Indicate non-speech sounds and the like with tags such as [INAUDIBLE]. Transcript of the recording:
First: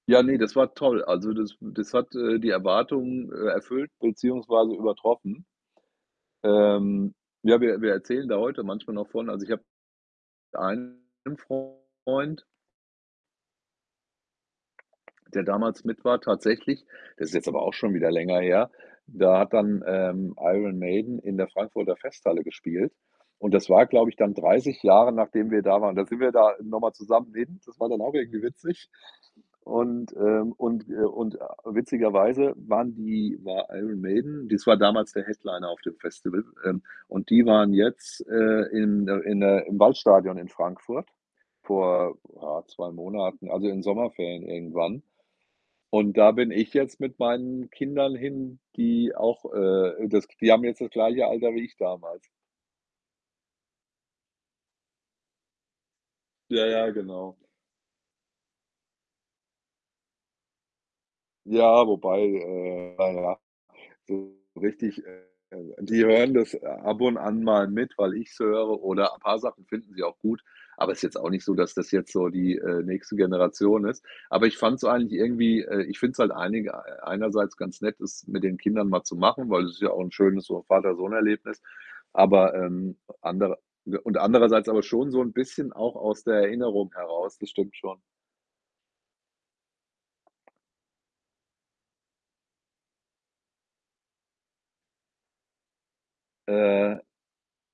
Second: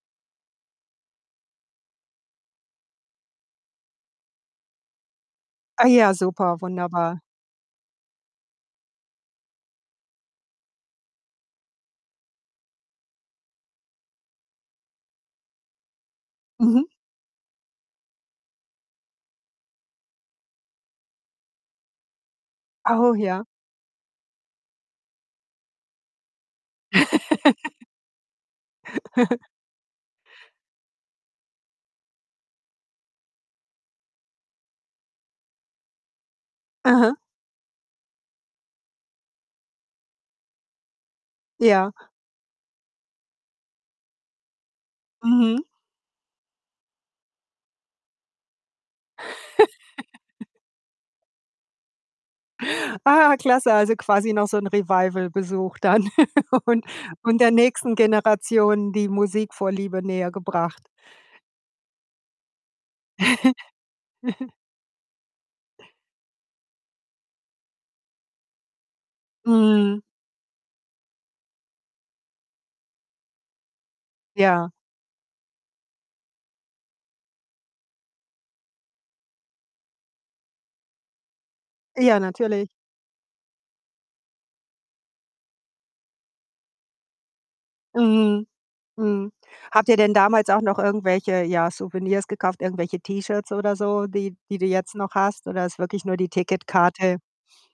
Ja, ne, das war toll. Also, das, äh das hat, äh, die Erwartungen, äh, erfüllt beziehungsweise übertroffen. Ah ja, super, Ähm, wunderbar. ja, wir wir erzählen da heute manchmal noch von. Also, ich habe einen Freund der damals mit war Mhm. tatsächlich, das ist jetzt aber auch schon wieder länger her. Da hat dann, ähm, Iron Maiden in der Frankfurter Festhalle gespielt Oh, ja. und das war, glaube ich, dann 30 Jahre, nachdem wir da waren. Da sind wir da, äh, noch mal zusammen hin. Das [LAUGHS] war dann auch irgendwie witzig [CHUCKLES] und, ähm und wir und, äh, witzigerweise waren die war Iron Maiden das war damals der Headliner auf dem Festival, ähm, Aha. und die waren jetzt, äh, in der in der im Waldstadion in Frankfurt Ja. vor, ja, 2 Monaten, also, in den Sommerferien irgendwann Mhm. und da bin ich jetzt mit meinen Kindern hin, die auch, äh, das [CHUCKLES] die haben jetzt das gleiche Alter wie ich damals. Ah, klasse, also, quasi noch so 'n Revival-Besuch dann [CHUCKLES] Ja, und ja, genau. und der nächsten Generation die Musikvorliebe nähergebracht. Ja, wobei, äh, na ja, so [CHUCKLES] richtig äh, die hören das, äh, ab und an mal mit, weil ich's höre oder paar Sachen finden Mhm. sie auch gut, aber ist jetzt auch nicht so, dass das jetzt so die, äh, nächste Generation ist. Aber ich Ja. fand's eigentlich irgendwie, äh ich finde es halt einiger einerseits ganz nett, es mit den Kindern mal zu machen, weil es ist ja auch 'n schönes so Vater-Sohn-Erlebnis, Ja, aber, natürlich. ähm, anderer und und andererseits aber schon so 'n bisschen auch aus der Erinnerung heraus. Das stimmt schon. Mhm, mhm. Habt ihr denn damals auch noch irgendwelche, ja, Souvenirs gekauft, irgendwelche T-Shirts oder so, die die du jetzt noch hast, oder ist wirklich nur die Äh Ticketkarte